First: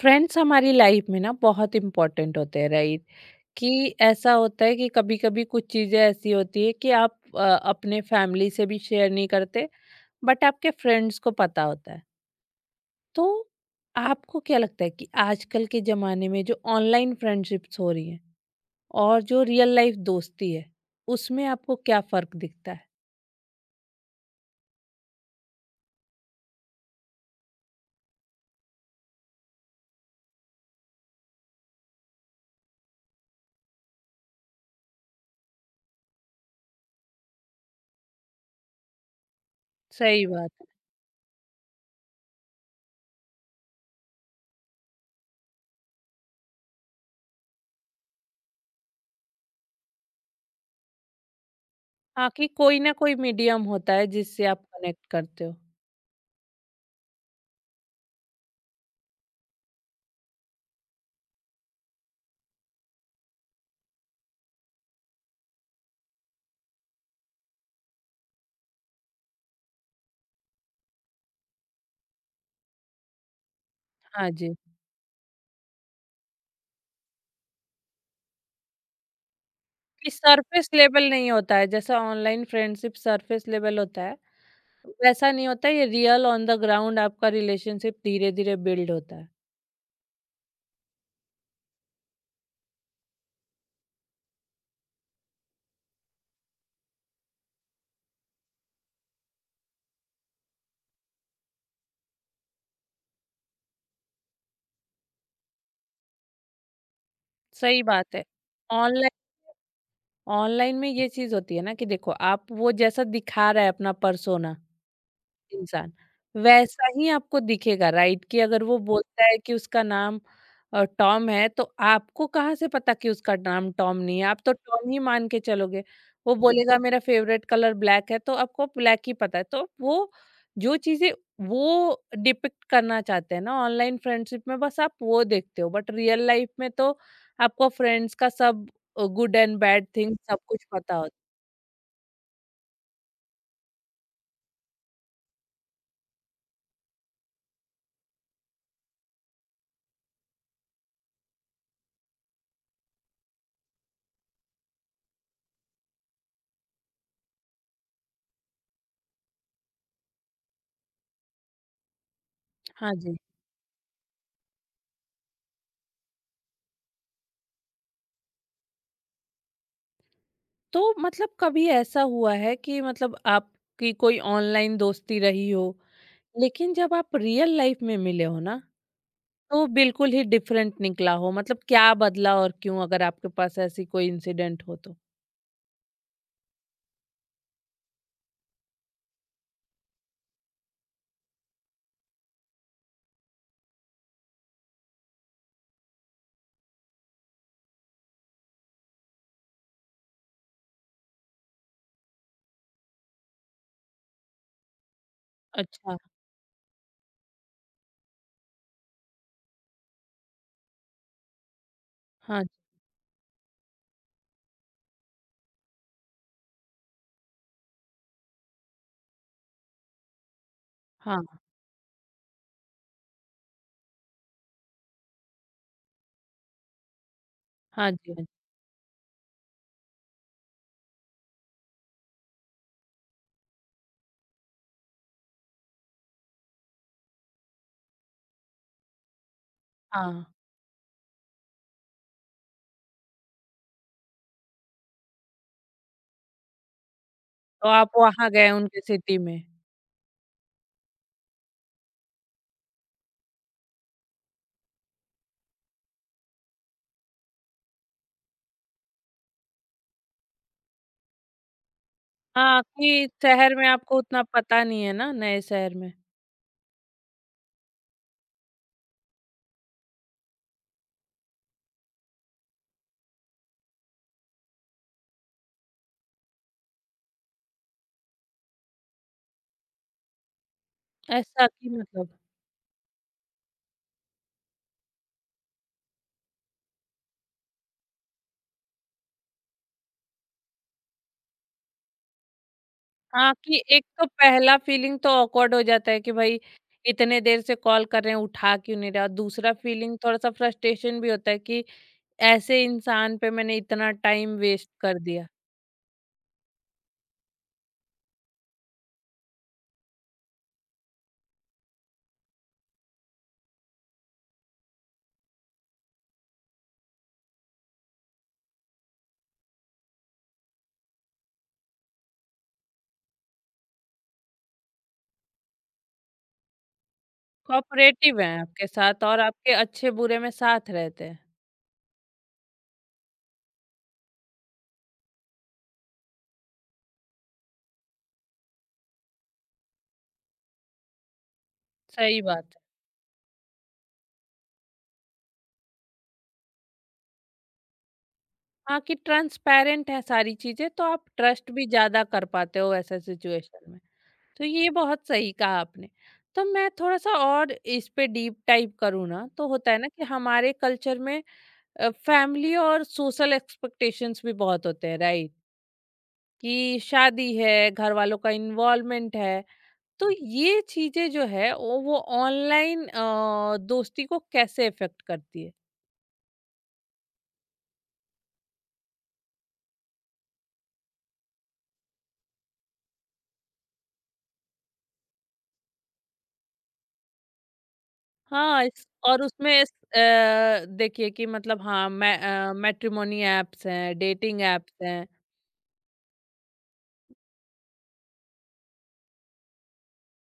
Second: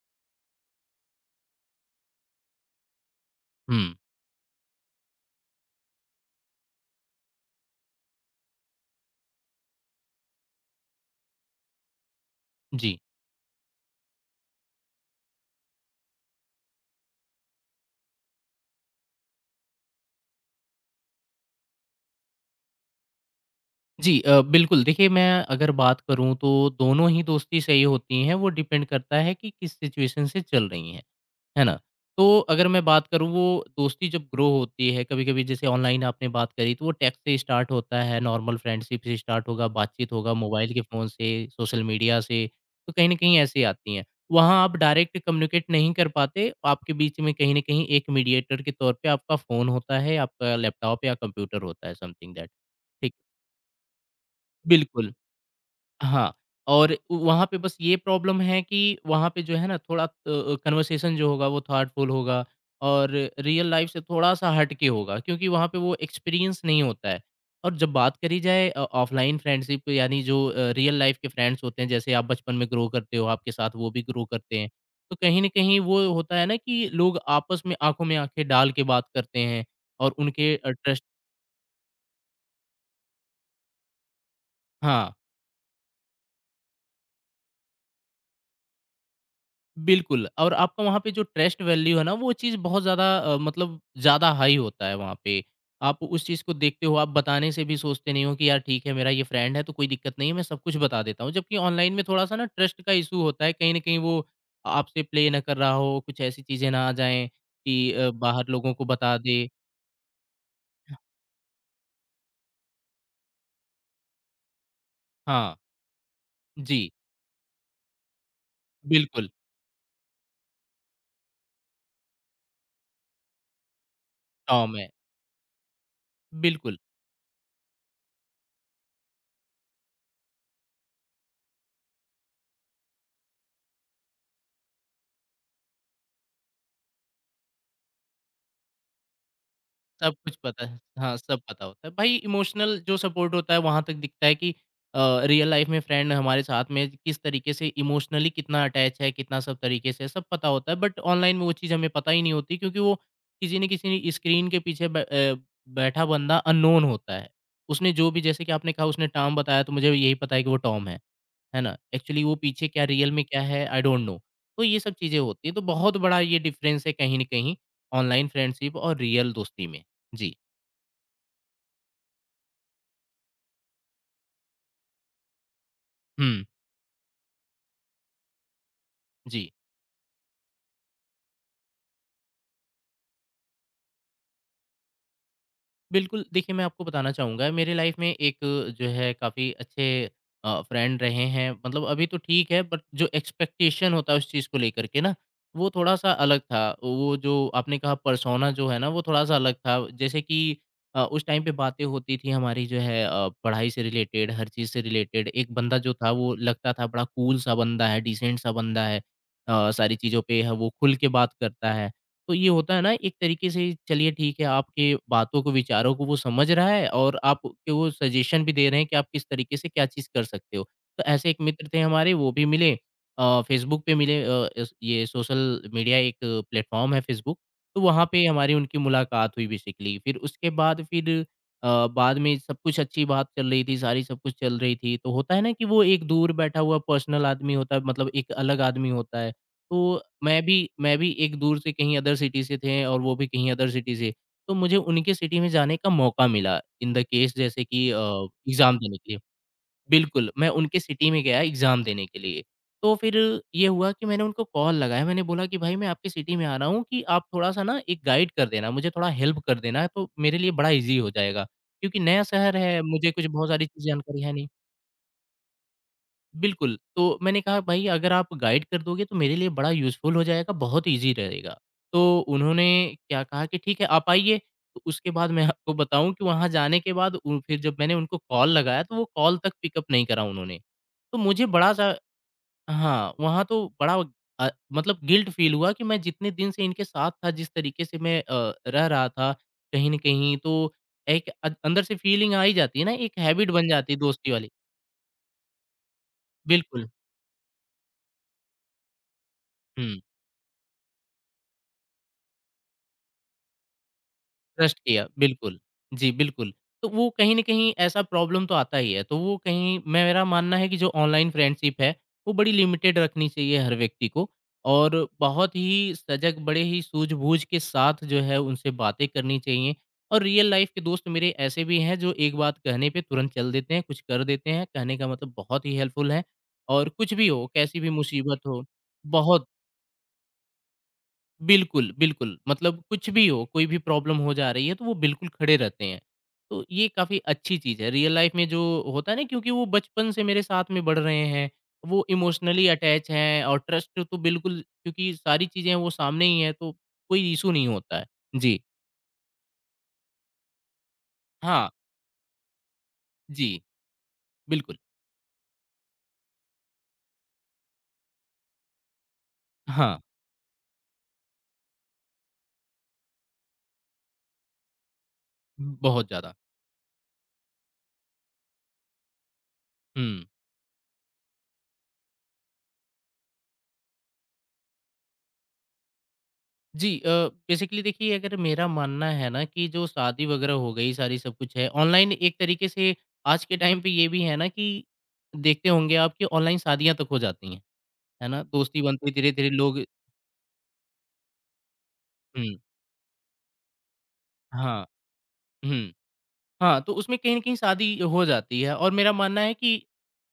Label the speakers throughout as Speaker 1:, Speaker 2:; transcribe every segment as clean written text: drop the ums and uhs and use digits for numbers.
Speaker 1: Friends हमारी life में ना बहुत इम्पोर्टेंट होते हैं, राइट?
Speaker 2: हुँ।
Speaker 1: कि ऐसा होता है कि कभी कभी कुछ चीज़ें ऐसी होती है कि आप अपने फैमिली से भी शेयर नहीं करते, बट आपके फ्रेंड्स को पता होता है।
Speaker 2: जी।
Speaker 1: तो आपको क्या लगता है कि आजकल के ज़माने में जो ऑनलाइन फ्रेंडशिप्स हो रही हैं और जो रियल लाइफ दोस्ती है उसमें आपको क्या फ़र्क दिखता है?
Speaker 2: जी बिल्कुल देखिए मैं अगर बात करूँ तो दोनों ही दोस्ती सही होती हैं, वो डिपेंड करता है कि किस सिचुएशन से चल रही हैं, है ना? तो अगर मैं बात करूँ वो दोस्ती जब ग्रो होती है, कभी-कभी जैसे ऑनलाइन आपने बात करी तो वो टेक्स्ट से स्टार्ट होता है, नॉर्मल फ्रेंडशिप से स्टार्ट होगा, बातचीत
Speaker 1: सही
Speaker 2: होगा,
Speaker 1: बात है।
Speaker 2: मोबाइल के फ़ोन से, सोशल मीडिया से, तो कहीं न कहीं ऐसे आती हैं। वहाँ आप डायरेक्ट कम्युनिकेट नहीं कर पाते, आपके बीच में कहीं न कहीं एक मीडिएटर के तौर पे आपका फ़ोन होता है, आपका लैपटॉप या कंप्यूटर होता है,
Speaker 1: हाँ,
Speaker 2: समथिंग
Speaker 1: कि
Speaker 2: दैट।
Speaker 1: कोई ना कोई मीडियम होता है जिससे आप कनेक्ट
Speaker 2: बिल्कुल,
Speaker 1: करते हो।
Speaker 2: हाँ, और वहाँ पे बस ये प्रॉब्लम है कि वहाँ पे जो है ना थोड़ा कन्वर्सेशन जो होगा वो थॉटफुल होगा और रियल लाइफ़ से थोड़ा-सा हट के होगा क्योंकि वहाँ पे वो एक्सपीरियंस नहीं होता है। और जब बात करी जाए ऑफ़लाइन फ्रेंडशिप यानी जो रियल लाइफ़ के फ्रेंड्स होते हैं, जैसे आप बचपन में ग्रो करते हो, आपके साथ वो भी ग्रो
Speaker 1: हाँ जी।
Speaker 2: करते हैं। तो कहीं न कहीं वो होता है ना कि लोग आपस में आँखों में आँखें डाल के बात करते हैं
Speaker 1: कि
Speaker 2: और उनके
Speaker 1: सरफेस
Speaker 2: ट्रस्ट।
Speaker 1: लेवल नहीं होता है जैसा ऑनलाइन फ्रेंडशिप सरफेस लेवल होता है,
Speaker 2: हाँ।
Speaker 1: वैसा नहीं होता है, ये रियल ऑन द ग्राउंड आपका रिलेशनशिप धीरे धीरे बिल्ड होता है।
Speaker 2: बिल्कुल, और आपका वहाँ पे जो ट्रस्ट वैल्यू है ना, वो चीज़ बहुत ज़्यादा मतलब ज़्यादा हाई होता है वहाँ पे। आप उस चीज़ को देखते हो, आप बताने से भी सोचते नहीं हो कि यार ठीक है, मेरा ये फ्रेंड है तो कोई दिक्कत नहीं है, मैं सब कुछ बता देता हूँ। जबकि ऑनलाइन में थोड़ा-सा ना ट्रस्ट का इश्यू होता है, कहीं न कहीं वो आपसे प्ले ना कर रहा हो, कुछ ऐसी चीज़ें ना आ जाएँ
Speaker 1: सही
Speaker 2: कि
Speaker 1: बात है।
Speaker 2: बाहर लोगों को
Speaker 1: ऑनलाइन
Speaker 2: बता दे।
Speaker 1: ऑनलाइन में ये चीज होती है ना कि देखो आप वो जैसा दिखा रहा है अपना परसोना,
Speaker 2: हाँ,
Speaker 1: इंसान, वैसा
Speaker 2: जी,
Speaker 1: ही आपको दिखेगा, राइट? कि अगर वो बोलता
Speaker 2: बिल्कुम,
Speaker 1: है कि उसका नाम टॉम है तो आपको कहाँ से पता कि उसका नाम टॉम नहीं है, आप तो
Speaker 2: टॉम है,
Speaker 1: टॉम ही मान के चलोगे। वो
Speaker 2: बिल्कुल।
Speaker 1: बोलेगा मेरा फेवरेट कलर ब्लैक है तो आपको ब्लैक ही पता है। तो वो जो चीज़ें वो डिपिक्ट करना चाहते हैं ना ऑनलाइन फ्रेंडशिप में बस आप वो देखते हो, बट रियल लाइफ में तो आपको फ्रेंड्स का सब गुड एंड बैड
Speaker 2: सब
Speaker 1: थिंग
Speaker 2: कुछ
Speaker 1: सब कुछ
Speaker 2: पता है।
Speaker 1: पता होता
Speaker 2: हाँ,
Speaker 1: है।
Speaker 2: सब पता होता है। भाई इमोशनल जो सपोर्ट होता है वहाँ तक दिखता है कि अ, रियल लाइफ़ में फ्रेंड हमारे साथ में किस तरीके से इमोशनली कितना अटैच है, कितना सब तरीके से सब पता होता है बट ऑनलाइन में वो चीज़ हमें पता ही नहीं होती क्योंकि वो किसी न किसी स्क्रीन के पीछे बैठा बंदा अननोन होता है। उसने जो भी जैसे कि आपने कहा उसने टॉम बताया तो मुझे भी यही पता है कि वो टॉम है। है ना? एक्चुअली वो पीछे क्या
Speaker 1: हाँ
Speaker 2: रियल
Speaker 1: जी।
Speaker 2: में क्या है आई डोंट नो। तो ये सब चीज़ें होती हैं, तो बहुत बड़ा ये डिफ़रेंस है कहीं न कहीं ऑनलाइन फ्रेंडशिप और रियल दोस्ती में। जी।
Speaker 1: तो मतलब कभी ऐसा हुआ है कि मतलब आपकी कोई ऑनलाइन दोस्ती रही हो
Speaker 2: हुँ।
Speaker 1: लेकिन जब आप रियल लाइफ में मिले हो ना
Speaker 2: जी।
Speaker 1: तो बिल्कुल ही डिफरेंट निकला हो, मतलब क्या बदला और क्यों, अगर आपके पास ऐसी कोई इंसिडेंट हो तो?
Speaker 2: बिल्कुल, देखिए मैं आपको बताना चाहूँगा मेरे लाइफ़ में एक जो है काफ़ी अच्छे फ्रेंड रहे हैं मतलब अभी तो ठीक है बट जो एक्सपेक्टेशन होता है उस चीज़ को लेकर के ना, वो थोड़ा-सा अलग था। वो जो आपने कहा पर्सोना जो है ना वो थोड़ा-सा अलग था। जैसे कि उस टाइम पे बातें होती थी हमारी जो है पढ़ाई से रिलेटेड, हर चीज़ से रिलेटेड। एक बंदा जो
Speaker 1: अच्छा।
Speaker 2: था वो लगता था बड़ा कूल सा बंदा है, डिसेंट सा बंदा है। सारी चीज़ों पे है वो खुल के बात करता है। तो
Speaker 1: हाँ
Speaker 2: ये
Speaker 1: जी,
Speaker 2: होता है ना एक तरीके से चलिए ठीक है आपके बातों को विचारों को वो समझ रहा है और आप के वो सजेशन भी दे रहे हैं कि आप किस तरीके से क्या चीज़ कर सकते हो। तो ऐसे एक
Speaker 1: हाँ।
Speaker 2: मित्र थे हमारे वो भी मिले फ़ेसबुक पे मिले अ, इस ये सोशल मीडिया एक प्लेटफ़ॉर्म है फ़ेसबुक, तो
Speaker 1: हाँ
Speaker 2: वहाँ
Speaker 1: जी। हाँ
Speaker 2: पे
Speaker 1: जी,
Speaker 2: हमारी उनकी मुलाकात हुई बेसिकली। फिर उसके बाद फिर बाद में सब कुछ अच्छी बात चल रही थी, सारी सब कुछ चल रही थी। तो होता है ना कि वो एक दूर बैठा हुआ पर्सनल आदमी होता है मतलब एक अलग आदमी होता है। तो
Speaker 1: हाँ।
Speaker 2: मैं भी एक दूर से कहीं अदर सिटी से थे और वो भी कहीं अदर सिटी से। तो मुझे उनके सिटी में जाने का मौका मिला इन द केस जैसे
Speaker 1: तो
Speaker 2: कि
Speaker 1: आप वहाँ गए
Speaker 2: एग्ज़ाम
Speaker 1: उनके
Speaker 2: देने के लिए।
Speaker 1: सिटी में?
Speaker 2: बिल्कुल, मैं उनके सिटी में गया एग्ज़ाम देने के लिए। तो फिर ये हुआ कि मैंने उनको कॉल लगाया, मैंने बोला कि भाई मैं आपकी सिटी में आ रहा हूँ कि आप थोड़ा-सा ना एक गाइड कर देना, मुझे थोड़ा हेल्प कर देना तो मेरे लिए बड़ा ईज़ी हो जाएगा। क्योंकि नया शहर
Speaker 1: हाँ,
Speaker 2: है,
Speaker 1: कि
Speaker 2: मुझे कुछ बहुत
Speaker 1: शहर
Speaker 2: सारी
Speaker 1: में
Speaker 2: चीज़
Speaker 1: आपको
Speaker 2: जानकारी
Speaker 1: उतना
Speaker 2: है नहीं।
Speaker 1: पता नहीं है ना नए शहर में।
Speaker 2: बिल्कुल, तो मैंने कहा भाई अगर आप गाइड कर दोगे तो मेरे लिए बड़ा यूज़फुल हो जाएगा, बहुत ईज़ी रहेगा। तो उन्होंने क्या कहा कि ठीक है आप आइए, तो उसके बाद मैं आपको बताऊँ कि वहाँ जाने के बाद उ फिर जब मैंने उनको कॉल लगाया तो वो कॉल तक पिकअप नहीं करा उन्होंने। तो मुझे
Speaker 1: ऐसा कि
Speaker 2: बड़ा-सा
Speaker 1: मतलब?
Speaker 2: हाँ, वहाँ तो बड़ा मतलब गिल्ट फ़ील हुआ कि मैं जितने दिन से इनके साथ था, जिस तरीके से मैं रह रहा था कहीं न कहीं तो एक अंदर से फ़ीलिंग आ ही जाती है ना, एक
Speaker 1: हाँ,
Speaker 2: हैबिट
Speaker 1: कि
Speaker 2: बन
Speaker 1: एक
Speaker 2: जाती है
Speaker 1: तो
Speaker 2: दोस्ती वाली।
Speaker 1: पहला फीलिंग तो ऑकवर्ड हो जाता है कि भाई
Speaker 2: बिल्कुल,
Speaker 1: इतने देर से कॉल कर रहे हैं उठा क्यों नहीं रहा। दूसरा फीलिंग
Speaker 2: हुँ।
Speaker 1: थोड़ा सा फ्रस्ट्रेशन भी होता है कि ऐसे इंसान पे मैंने इतना टाइम वेस्ट
Speaker 2: ट्रस्ट
Speaker 1: कर
Speaker 2: किया,
Speaker 1: दिया।
Speaker 2: बिल्कुल। जी, बिल्कुल। तो वो कहीं न कहीं ऐसा प्रॉब्लम तो आता ही है, तो वो कहीं मेरा मानना है कि जो ऑनलाइन फ्रेंडशिप है, वो बड़ी लिमिटेड रखनी चाहिए हर व्यक्ति को और बहुत ही सजग, बड़े ही सूझबूझ के साथ जो है उनसे बातें करनी चाहिए और रियल लाइफ़ के दोस्त मेरे ऐसे भी हैं जो एक बात कहने पे तुरंत चल देते हैं, कुछ कर देते हैं, कहने का मतलब बहुत ही हेल्पफुल है और कुछ भी हो, कैसी भी
Speaker 1: कोऑपरेटिव हैं
Speaker 2: मुसीबत हो,
Speaker 1: आपके साथ और
Speaker 2: बहुत
Speaker 1: आपके अच्छे-बुरे में साथ रहते हैं।
Speaker 2: बिल्कुल, बिल्कुल। मतलब कुछ भी हो, कोई भी प्रॉब्लम हो जा रही है, तो वो बिल्कुल खड़े रहते हैं। तो ये काफ़ी अच्छी चीज़ है। रियल लाइफ़ में जो होता है ना क्योंकि वो बचपन से मेरे साथ में बढ़ रहे हैं, वो
Speaker 1: सही बात है।
Speaker 2: इमोशनली अटैच हैं और ट्रस्ट तो बिल्कुल क्योंकि सारी चीज़ें वो सामने ही हैं, तो कोई इश्यू नहीं होता है। जी।
Speaker 1: हाँ, कि ट्रांसपेरेंट है सारी चीज़ें तो आप ट्रस्ट भी
Speaker 2: हाँ,
Speaker 1: ज़्यादा कर पाते हो ऐसे
Speaker 2: जी,
Speaker 1: सिचुएशन में। तो ये
Speaker 2: बिल्कुल।
Speaker 1: बहुत सही कहा आपने। तो मैं थोड़ा-सा और इस पे डीप टाइप करूँ ना, तो होता है ना
Speaker 2: हाँ,
Speaker 1: कि हमारे कल्चर में फैमिली और सोशल एक्सपेक्टेशंस भी बहुत होते हैं, राइट?
Speaker 2: बहुत ज़्यादा।
Speaker 1: कि शादी है, घर वालों का इन्वॉल्वमेंट है, तो
Speaker 2: हुँ।
Speaker 1: ये चीजें जो है वो ऑनलाइन दोस्ती को कैसे इफेक्ट करती है?
Speaker 2: जी बेसिकली देखिए अगर मेरा मानना है ना कि जो शादी वगैरह हो गई सारी सब कुछ है ऑनलाइन एक तरीके से आज के टाइम पे ये भी है ना कि देखते होंगे आप कि ऑनलाइन शादियां तक हो जाती हैं है ना
Speaker 1: हाँ
Speaker 2: दोस्ती
Speaker 1: इस,
Speaker 2: बनती
Speaker 1: और
Speaker 2: धीरे धीरे
Speaker 1: उसमें इस,
Speaker 2: लोग
Speaker 1: अ, देखिए कि मतलब हाँ मै
Speaker 2: हम्म
Speaker 1: मैट्रिमोनी एप्स हैं डेटिंग एप्स
Speaker 2: हाँ
Speaker 1: हैं।
Speaker 2: हम्म हाँ, तो उसमें कहीं न कहीं शादी हो जाती है और मेरा मानना है कि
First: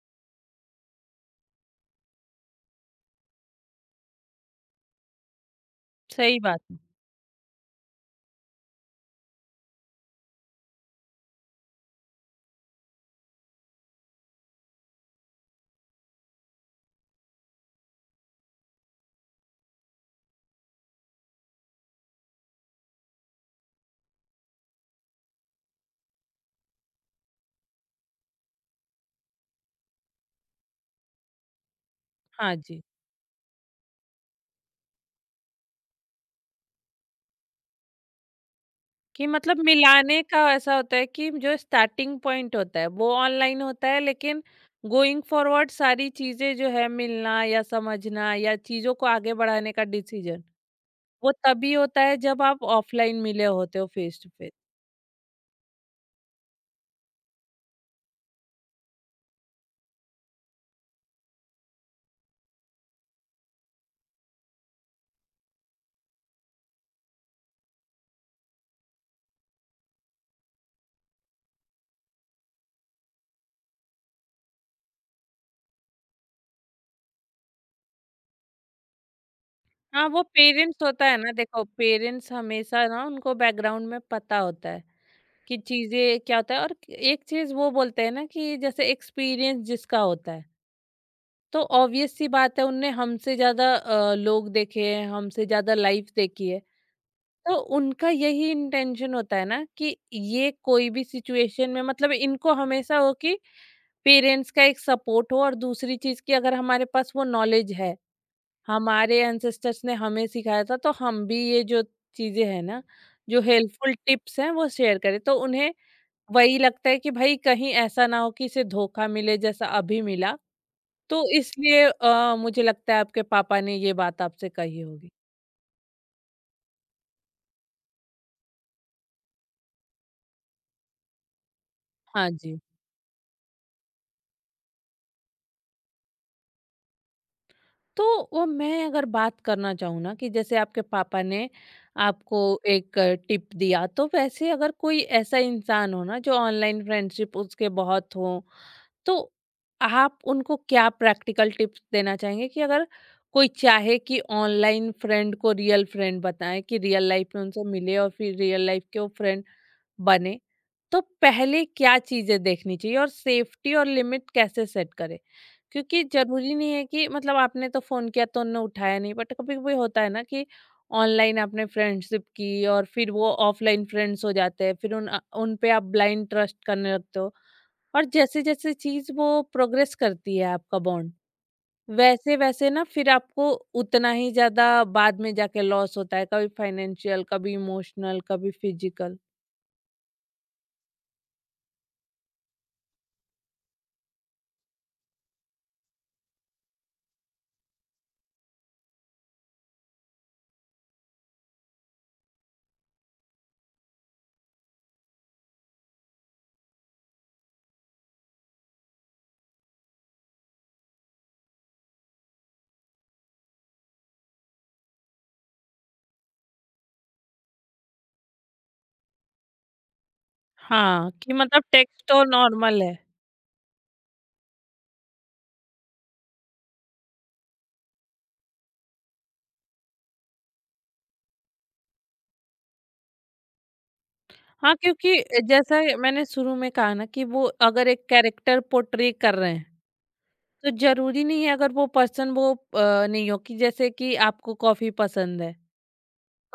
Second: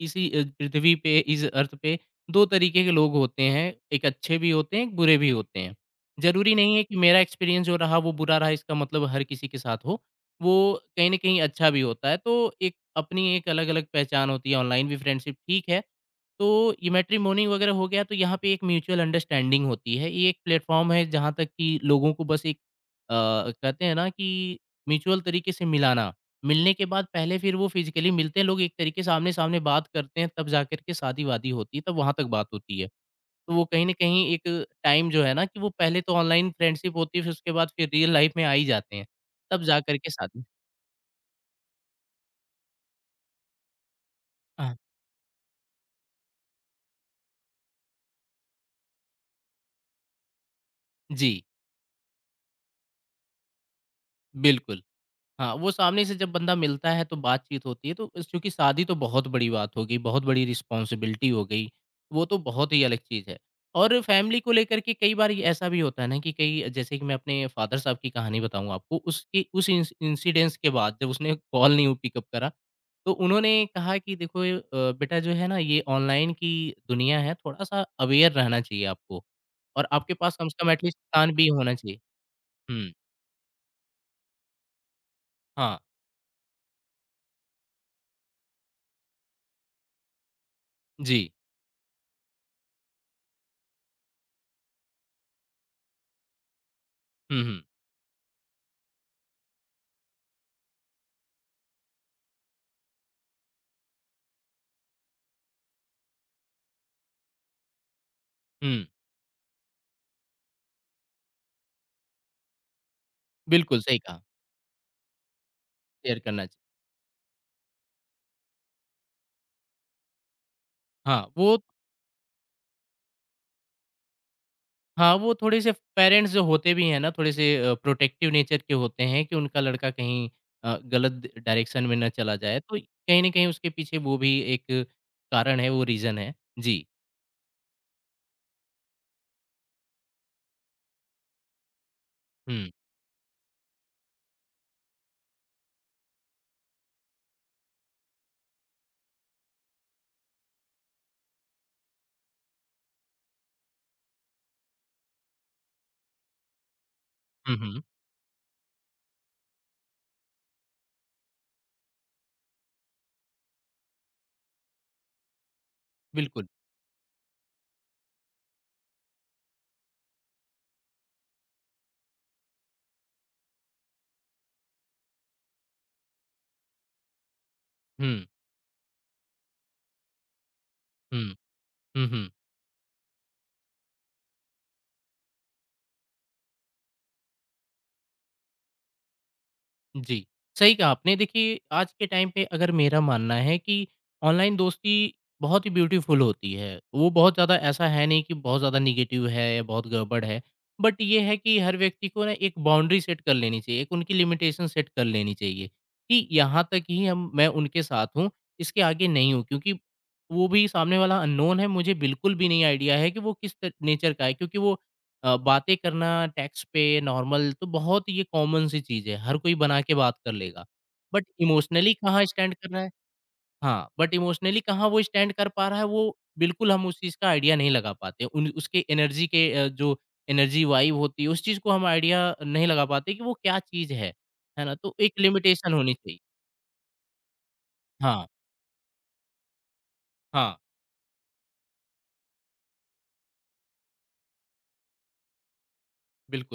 Speaker 2: इसी पृथ्वी पे, इस अर्थ पे 2 तरीके के लोग होते हैं, एक अच्छे भी होते हैं, एक बुरे भी होते हैं।
Speaker 1: सही
Speaker 2: ज़रूरी
Speaker 1: बात
Speaker 2: नहीं
Speaker 1: है।
Speaker 2: है कि मेरा एक्सपीरियंस जो रहा वो बुरा रहा इसका मतलब हर किसी के साथ हो, वो कहीं न कहीं अच्छा भी होता है। तो एक अपनी एक अलग-अलग पहचान होती है, ऑनलाइन भी फ्रेंडशिप ठीक है। तो ये मैट्रिमोनी वगैरह हो गया तो यहाँ पे एक म्यूचुअल अंडरस्टैंडिंग होती है। ये एक प्लेटफ़ॉर्म है जहाँ तक कि लोगों को बस एक अ, कहते हैं ना कि म्यूचुअल तरीके से मिलाना। मिलने के बाद पहले फिर वो फिज़िकली मिलते हैं लोग एक तरीके आमने-सामने बात करते हैं तब जाकर के शादी-वादी होती है, तब वहाँ तक बात
Speaker 1: हाँ
Speaker 2: होती
Speaker 1: जी।
Speaker 2: है। तो वो कहीं न कहीं एक टाइम जो है ना कि वो पहले तो ऑनलाइन फ्रेंडशिप होती है, फिर उसके बाद फिर रियल लाइफ़ में आ ही जाते हैं।
Speaker 1: कि मतलब
Speaker 2: तब जा कर के
Speaker 1: मिलाने का
Speaker 2: शादी
Speaker 1: ऐसा होता है कि जो स्टार्टिंग पॉइंट होता है वो ऑनलाइन होता है लेकिन
Speaker 2: हाँ।
Speaker 1: गोइंग फॉरवर्ड सारी चीजें जो है मिलना या समझना या चीजों को आगे बढ़ाने का डिसीजन, वो
Speaker 2: जी,
Speaker 1: तभी होता है जब आप ऑफलाइन मिले होते हो फेस टू फेस।
Speaker 2: बिल्कुल। हाँ, वो सामने से जब बंदा मिलता है तो बातचीत होती है तो इस चूँकि शादी तो बहुत बड़ी बात हो गई, बहुत बड़ी रिस्पॉन्सिबिलिटी हो गई, वो तो बहुत ही अलग चीज़ है। और फैमिली को लेकर के कई बार ये ऐसा भी होता है ना कि कई जैसे कि मैं अपने फादर साहब की कहानी बताऊँ आपको, उसकी उस इंसिडेंस के बाद जब उसने कॉल नहीं पिकअप करा, तो उन्होंने कहा कि देखो ये, बेटा जो है ना ये ऑनलाइन की दुनिया है, थोड़ा-सा अवेयर रहना चाहिए आपको और
Speaker 1: हाँ,
Speaker 2: आपके
Speaker 1: वो
Speaker 2: पास कम से कम
Speaker 1: पेरेंट्स
Speaker 2: एटलीस्ट
Speaker 1: होता है ना,
Speaker 2: प्लान बी
Speaker 1: देखो
Speaker 2: होना चाहिए।
Speaker 1: पेरेंट्स हमेशा
Speaker 2: हुँ,
Speaker 1: ना उनको बैकग्राउंड में पता होता है कि
Speaker 2: हाँ,
Speaker 1: चीजें क्या होता है और एक चीज वो बोलते हैं ना कि जैसे एक्सपीरियंस जिसका होता है,
Speaker 2: जी।
Speaker 1: तो ऑब्वियस सी बात है उनने हमसे ज़्यादा लोग देखे हैं, हमसे ज़्यादा लाइफ देखी है।
Speaker 2: हुँ,
Speaker 1: तो
Speaker 2: हुँ,
Speaker 1: उनका यही इंटेंशन होता है ना कि ये कोई भी सिचुएशन में मतलब इनको हमेशा हो कि पेरेंट्स का एक सपोर्ट हो और दूसरी चीज़ कि अगर हमारे पास वो नॉलेज है,
Speaker 2: हुँ।
Speaker 1: हमारे एंसेस्टर्स ने हमें सिखाया था तो हम भी ये जो चीज़ें हैं ना, जो
Speaker 2: बिल्कुल,
Speaker 1: हेल्पफुल
Speaker 2: सही कहा,
Speaker 1: टिप्स हैं वो शेयर करें। तो उन्हें
Speaker 2: शेयर करना चाहिए।
Speaker 1: वही लगता है कि भाई कहीं ऐसा ना हो कि इसे धोखा मिले जैसा अभी मिला, तो
Speaker 2: हाँ,
Speaker 1: इसलिए मुझे लगता है आपके पापा ने ये बात आपसे कही होगी।
Speaker 2: वो थोड़े-से पेरेंट्स जो होते भी हैं ना, थोड़े-से प्रोटेक्टिव नेचर के होते हैं कि उनका लड़का कहीं गलत डायरेक्शन में ना
Speaker 1: हाँ
Speaker 2: चला
Speaker 1: जी,
Speaker 2: जाए, तो कहीं न कहीं उसके पीछे वो भी एक कारण है, वो रीज़न है। जी।
Speaker 1: तो वो मैं अगर बात करना चाहूँ ना कि जैसे आपके पापा ने आपको
Speaker 2: हुँ।
Speaker 1: एक टिप दिया, तो वैसे अगर कोई ऐसा इंसान हो ना जो ऑनलाइन फ्रेंडशिप उसके बहुत हो, तो आप उनको क्या प्रैक्टिकल टिप्स देना चाहेंगे कि अगर कोई चाहे कि ऑनलाइन फ्रेंड को रियल फ्रेंड बताएँ कि रियल लाइफ में
Speaker 2: हुँ,
Speaker 1: उनसे
Speaker 2: हुँ।
Speaker 1: मिले और फिर रियल लाइफ के वो फ्रेंड बने, तो पहले क्या चीजें देखनी चाहिए और सेफ्टी और लिमिट कैसे सेट करें? क्योंकि
Speaker 2: बिल्कुल।
Speaker 1: जरूरी नहीं है कि मतलब आपने तो फोन किया तो उन्होंने उठाया नहीं, बट कभी कभी होता है ना कि ऑनलाइन आपने फ्रेंडशिप की और फिर वो ऑफलाइन फ्रेंड्स हो जाते हैं, फिर उन उन पे आप ब्लाइंड ट्रस्ट करने लगते हो और
Speaker 2: हुँ।
Speaker 1: जैसे जैसे चीज वो प्रोग्रेस करती है आपका बॉन्ड
Speaker 2: हुँ। हुँ, हुँ।
Speaker 1: वैसे वैसे ना फिर आपको उतना ही ज्यादा बाद में जाके लॉस होता है, कभी फाइनेंशियल, कभी इमोशनल, कभी फिजिकल।
Speaker 2: जी, सही कहा आपने। देखिए, आज के टाइम पे अगर मेरा मानना है कि ऑनलाइन दोस्ती बहुत ही ब्यूटीफुल होती है। वो बहुत ज़्यादा ऐसा है नहीं कि बहुत ज़्यादा नेगेटिव है या बहुत गड़बड़ है। बट ये है कि हर व्यक्ति को ना एक बाउंड्री सेट कर लेनी चाहिए, एक उनकी लिमिटेशन सेट कर लेनी चाहिए कि यहाँ तक ही हम मैं उनके साथ हूँ, इसके आगे नहीं हूँ। क्योंकि वो भी सामने वाला अननोन है, मुझे बिल्कुल भी नहीं आईडिया है कि वो किस त नेचर का है क्योंकि वो बातें करना टेक्स्ट पे नॉर्मल तो बहुत ये कॉमन सी चीज़ है, हर कोई बना के बात कर लेगा।
Speaker 1: हाँ,
Speaker 2: बट
Speaker 1: कि मतलब
Speaker 2: इमोशनली
Speaker 1: टेक्स्ट तो
Speaker 2: कहाँ स्टैंड कर रहा
Speaker 1: नॉर्मल
Speaker 2: है।
Speaker 1: है।
Speaker 2: हाँ, बट इमोशनली कहाँ वो स्टैंड कर पा रहा है वो बिल्कुल हम उस चीज़ का आइडिया नहीं लगा पाते। उन उसके एनर्जी के जो एनर्जी वाइब होती है उस चीज़ को हम आइडिया नहीं लगा पाते कि वो क्या चीज़ है
Speaker 1: हाँ,
Speaker 2: ना? तो एक
Speaker 1: क्योंकि
Speaker 2: लिमिटेशन
Speaker 1: जैसा
Speaker 2: होनी चाहिए।
Speaker 1: मैंने शुरू में कहा ना कि वो अगर एक
Speaker 2: हाँ,
Speaker 1: कैरेक्टर पोर्ट्रे कर रहे हैं,
Speaker 2: हाँ,
Speaker 1: तो ज़रूरी नहीं है अगर वो पर्सन वो नहीं हो, कि जैसे कि आपको कॉफ़ी पसंद है,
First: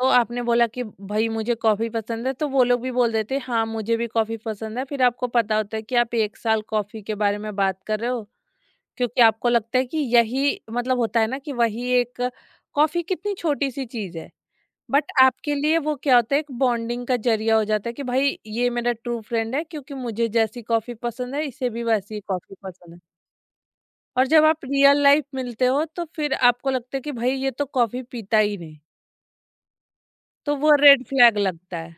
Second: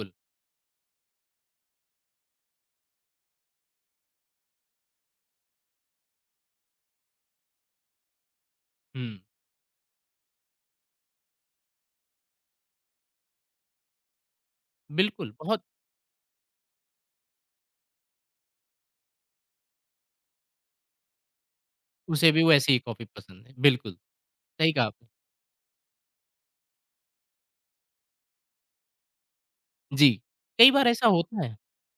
Speaker 1: तो आपने बोला कि भई मुझे कॉफ़ी पसंद है, तो वो लोग भी बोल देते हैं हाँ, मुझे भी कॉफ़ी पसंद है। फिर आपको पता होता है कि आप 1 साल कॉफ़ी के बारे में बात कर रहे हो,
Speaker 2: हुँ,
Speaker 1: क्योंकि आपको लगता है कि यही मतलब होता है ना कि वही एक कॉफ़ी कितनी छोटी-सी चीज़ है। बट
Speaker 2: बिल्कुल
Speaker 1: आपके
Speaker 2: बहुत
Speaker 1: लिए वो क्या होता है, एक बॉन्डिंग का जरिया हो जाता है कि भाई ये मेरा ट्रू फ्रेंड है क्योंकि मुझे जैसी कॉफी पसंद है इसे भी वैसी ही
Speaker 2: उसे भी
Speaker 1: कॉफी
Speaker 2: वैसी ही
Speaker 1: पसंद है।
Speaker 2: कॉफ़ी पसंद है। बिल्कुल,
Speaker 1: और जब आप
Speaker 2: सही कहा
Speaker 1: रियल
Speaker 2: आपने।
Speaker 1: लाइफ मिलते हो तो फिर आपको लगता है कि भाई ये तो कॉफी पीता ही नहीं,
Speaker 2: जी,
Speaker 1: तो
Speaker 2: कई
Speaker 1: वो
Speaker 2: बार
Speaker 1: रेड
Speaker 2: ऐसा
Speaker 1: फ्लैग
Speaker 2: होता है।
Speaker 1: लगता है।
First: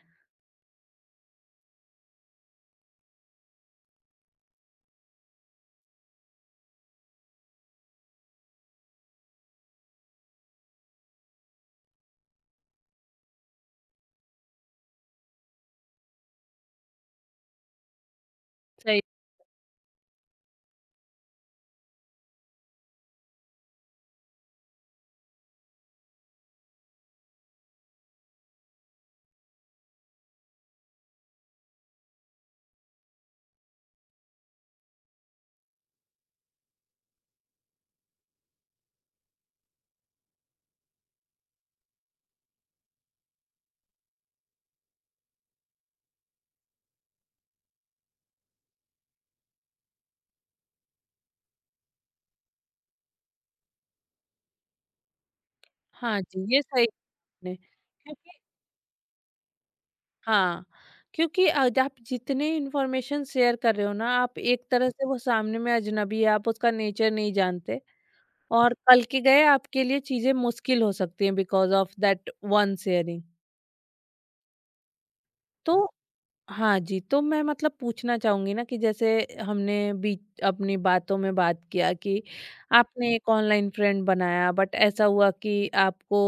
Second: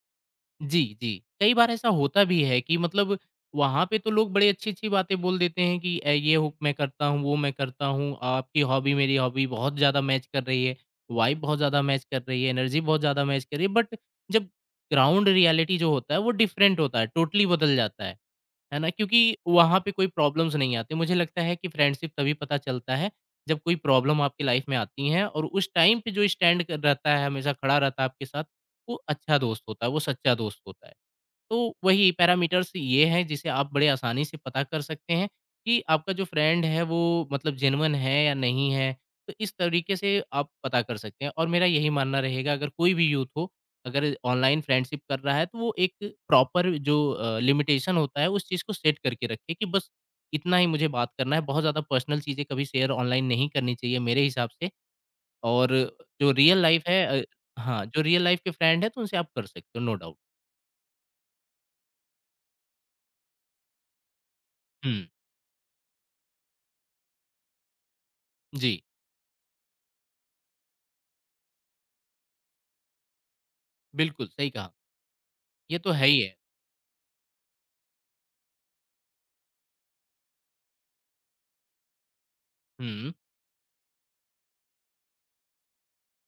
Speaker 2: जी, जी। कई बार ऐसा होता भी है कि मतलब वहाँ पे तो लोग बड़ी अच्छी-अच्छी बातें बोल देते हैं कि ये हो मैं करता हूँ, वो मैं करता हूँ, आपकी हॉबी मेरी हॉबी बहुत ज़्यादा मैच कर रही है, वाइब बहुत ज़्यादा मैच कर रही है, एनर्जी बहुत ज़्यादा मैच कर रही है। बट जब ग्राउंड रियलिटी जो होता है वो डिफरेंट होता है, टोटली बदल जाता है। है ना?
Speaker 1: सही।
Speaker 2: क्योंकि वहाँ पे कोई प्रॉब्लम्स नहीं आती। मुझे लगता है कि फ्रेंडशिप तभी पता चलता है, जब कोई प्रॉब्लम आपकी लाइफ में आती है और उस टाइम पे जो स्टैंड क रहता है, हमेशा खड़ा रहता है आपके साथ, वो अच्छा दोस्त होता है, वो सच्चा दोस्त होता है। तो वही पैरामीटर्स ये हैं जिसे आप बड़े आसानी से पता कर सकते हैं कि आपका जो फ्रेंड है वो मतलब जेन्युइन है या नहीं है। तो इस तरीके से आप पता कर सकते हैं और मेरा यही मानना रहेगा अगर कोई भी यूथ हो, अगर ऑनलाइन फ्रेंडशिप कर रहा है तो वो एक प्रॉपर जो लिमिटेशन होता है उस चीज़ को सेट करके रखे कि बस इतना ही मुझे बात करना है। बहुत ज़्यादा पर्सनल चीज़ें कभी शेयर ऑनलाइन नहीं करनी चाहिए मेरे हिसाब से और
Speaker 1: हाँ
Speaker 2: जो
Speaker 1: जी, ये
Speaker 2: रियल लाइफ
Speaker 1: सही
Speaker 2: है
Speaker 1: आपने,
Speaker 2: हाँ, जो रियल
Speaker 1: क्योंकि
Speaker 2: लाइफ के फ्रेंड है तो उनसे आप कर सकते हो नो डाउट।
Speaker 1: हाँ, क्योंकि आज आप जितने इंफॉर्मेशन शेयर कर रहे हो ना, आप एक तरह
Speaker 2: हुँ,
Speaker 1: से वो सामने में अजनबी है, आप उसका नेचर नहीं जानते और
Speaker 2: जी।
Speaker 1: कल के गए आपके लिए चीज़ें मुश्किल हो सकती हैं because of that one sharing.
Speaker 2: बिल्कुल, सही कहा। ये
Speaker 1: तो
Speaker 2: तो है ही है।
Speaker 1: हाँ जी, तो मैं मतलब पूछना चाहूँगी ना कि जैसे हमने बीच अपनी बातों में बात किया कि
Speaker 2: हुँ,
Speaker 1: आपने एक ऑनलाइन फ्रेंड बनाया बट ऐसा हुआ कि आपको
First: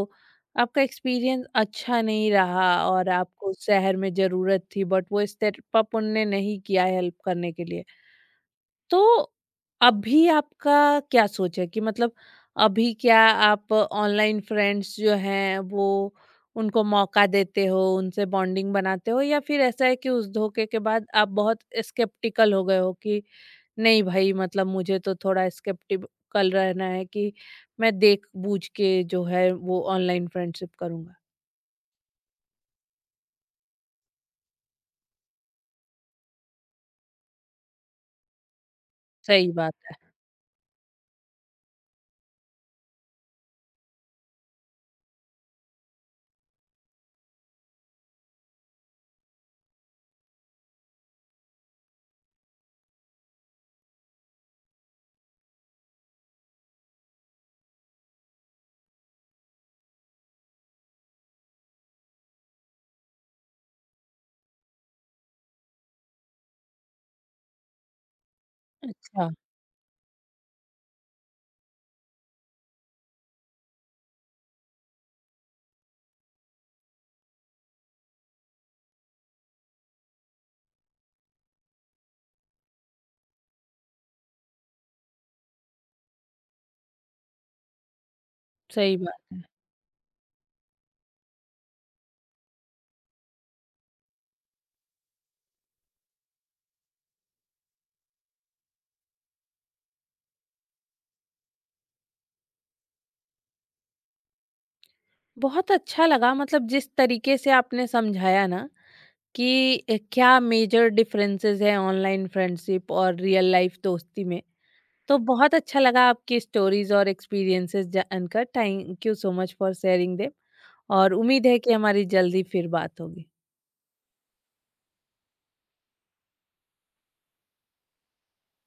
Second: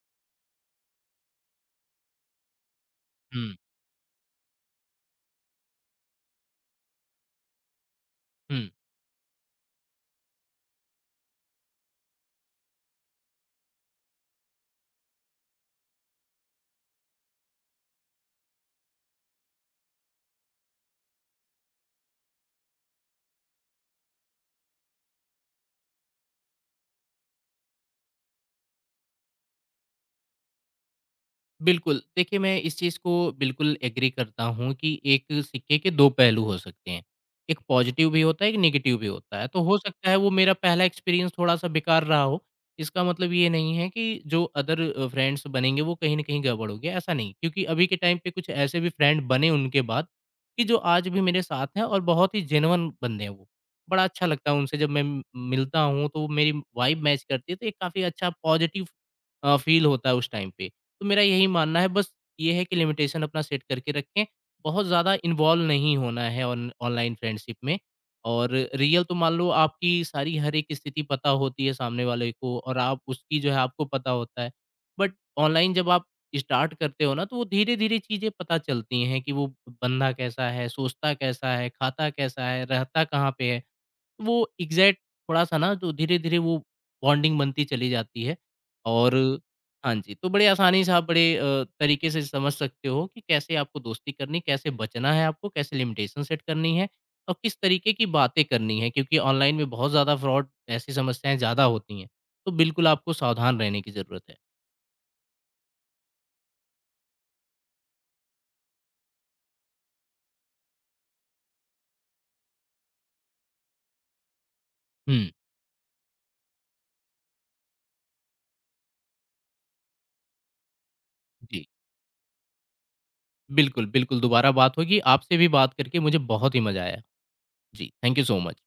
Speaker 1: आपका एक्सपीरियंस अच्छा नहीं रहा और आपको
Speaker 2: हुँ,
Speaker 1: उस शहर में ज़रूरत थी बट वो स्टेप अप उनने नहीं किया हेल्प करने के लिए।
Speaker 2: हुँ।
Speaker 1: तो अभी आपका क्या सोच है कि मतलब अभी क्या आप ऑनलाइन फ्रेंड्स जो हैं वो उनको मौका देते हो उनसे बॉन्डिंग बनाते हो, या फिर ऐसा है कि उस धोखे के बाद आप बहुत स्केप्टिकल हो गए हो कि नहीं भाई मतलब मुझे तो थोड़ा स्केप्टिकल रहना है कि मैं देख बूझ के जो है वो ऑनलाइन फ्रेंडशिप करूंगा?
Speaker 2: बिल्कुल, देखिए मैं इस चीज़ को बिल्कुल एग्री करता हूँ कि एक सिक्के के 2 पहलू हो सकते हैं। एक पॉज़िटिव भी होता है, एक नेगेटिव भी होता है।
Speaker 1: सही
Speaker 2: तो
Speaker 1: बात
Speaker 2: हो
Speaker 1: है।
Speaker 2: सकता है वो मेरा पहला एक्सपीरियंस थोड़ा-सा बेकार रहा हो, इसका मतलब ये नहीं है कि जो अदर फ्रेंड्स बनेंगे वो कहीं न कहीं गड़बड़ हो गया, ऐसा नहीं। क्योंकि अभी के टाइम पे कुछ ऐसे भी फ्रेंड बने उनके बाद, कि जो आज भी मेरे साथ हैं और बहुत ही जेन्युइन बंदे हैं वो। बड़ा अच्छा लगता है उनसे जब मैं म मिलता हूँ, तो वो मेरी वाइब मैच करती है, तो एक काफ़ी अच्छा पॉज़िटिव फ़ील होता है उस टाइम पे। तो मेरा यही मानना है बस ये है कि लिमिटेशन अपना सेट करके रखें। बहुत ज़्यादा इन्वॉल्व नहीं होना है ऑन ऑनलाइन फ्रेंडशिप में और रियल तो
Speaker 1: अच्छा।
Speaker 2: मान लो आपकी सारी हर एक स्थिति पता होती है सामने वाले को और आप उसकी जो है आपको पता होता है। बट ऑनलाइन जब आप स्टार्ट करते हो ना तो वो धीरे-धीरे चीज़ें पता चलती हैं कि वो बंदा कैसा है, सोचता कैसा है, खाता कैसा है, रहता कहाँ पे है। वो एग्ज़ैक्ट थोड़ा-सा ना तो धीरे-धीरे वो बॉन्डिंग बनती चली जाती है
Speaker 1: सही
Speaker 2: और
Speaker 1: बात।
Speaker 2: हाँ जी, तो बड़े आसानी से आप बड़े तरीके से समझ सकते हो कि कैसे आपको दोस्ती करनी, कैसे बचना है आपको, कैसे लिमिटेशन सेट करनी है और किस तरीके की बातें करनी है क्योंकि ऑनलाइन में बहुत ज़्यादा फ्रॉड ऐसी समस्याएँ ज़्यादा होती हैं। तो बिल्कुल आपको सावधान रहने की ज़रूरत है।
Speaker 1: बहुत अच्छा लगा, मतलब जिस तरीके से आपने समझाया ना कि क्या मेजर डिफरेंसेस हैं ऑनलाइन फ्रेंडशिप और रियल लाइफ दोस्ती में। तो
Speaker 2: हुँ,
Speaker 1: बहुत अच्छा लगा आपकी स्टोरीज और एक्सपीरियंसेस जानकर। Thank you so much for sharing them. और उम्मीद है
Speaker 2: जी।
Speaker 1: कि हमारी जल्दी फिर बात होगी।
Speaker 2: बिल्कुल, बिल्कुल दोबारा बात होगी। आपसे भी बात करके मुझे बहुत ही मज़ा आया। जी, थैंक यू सो मच।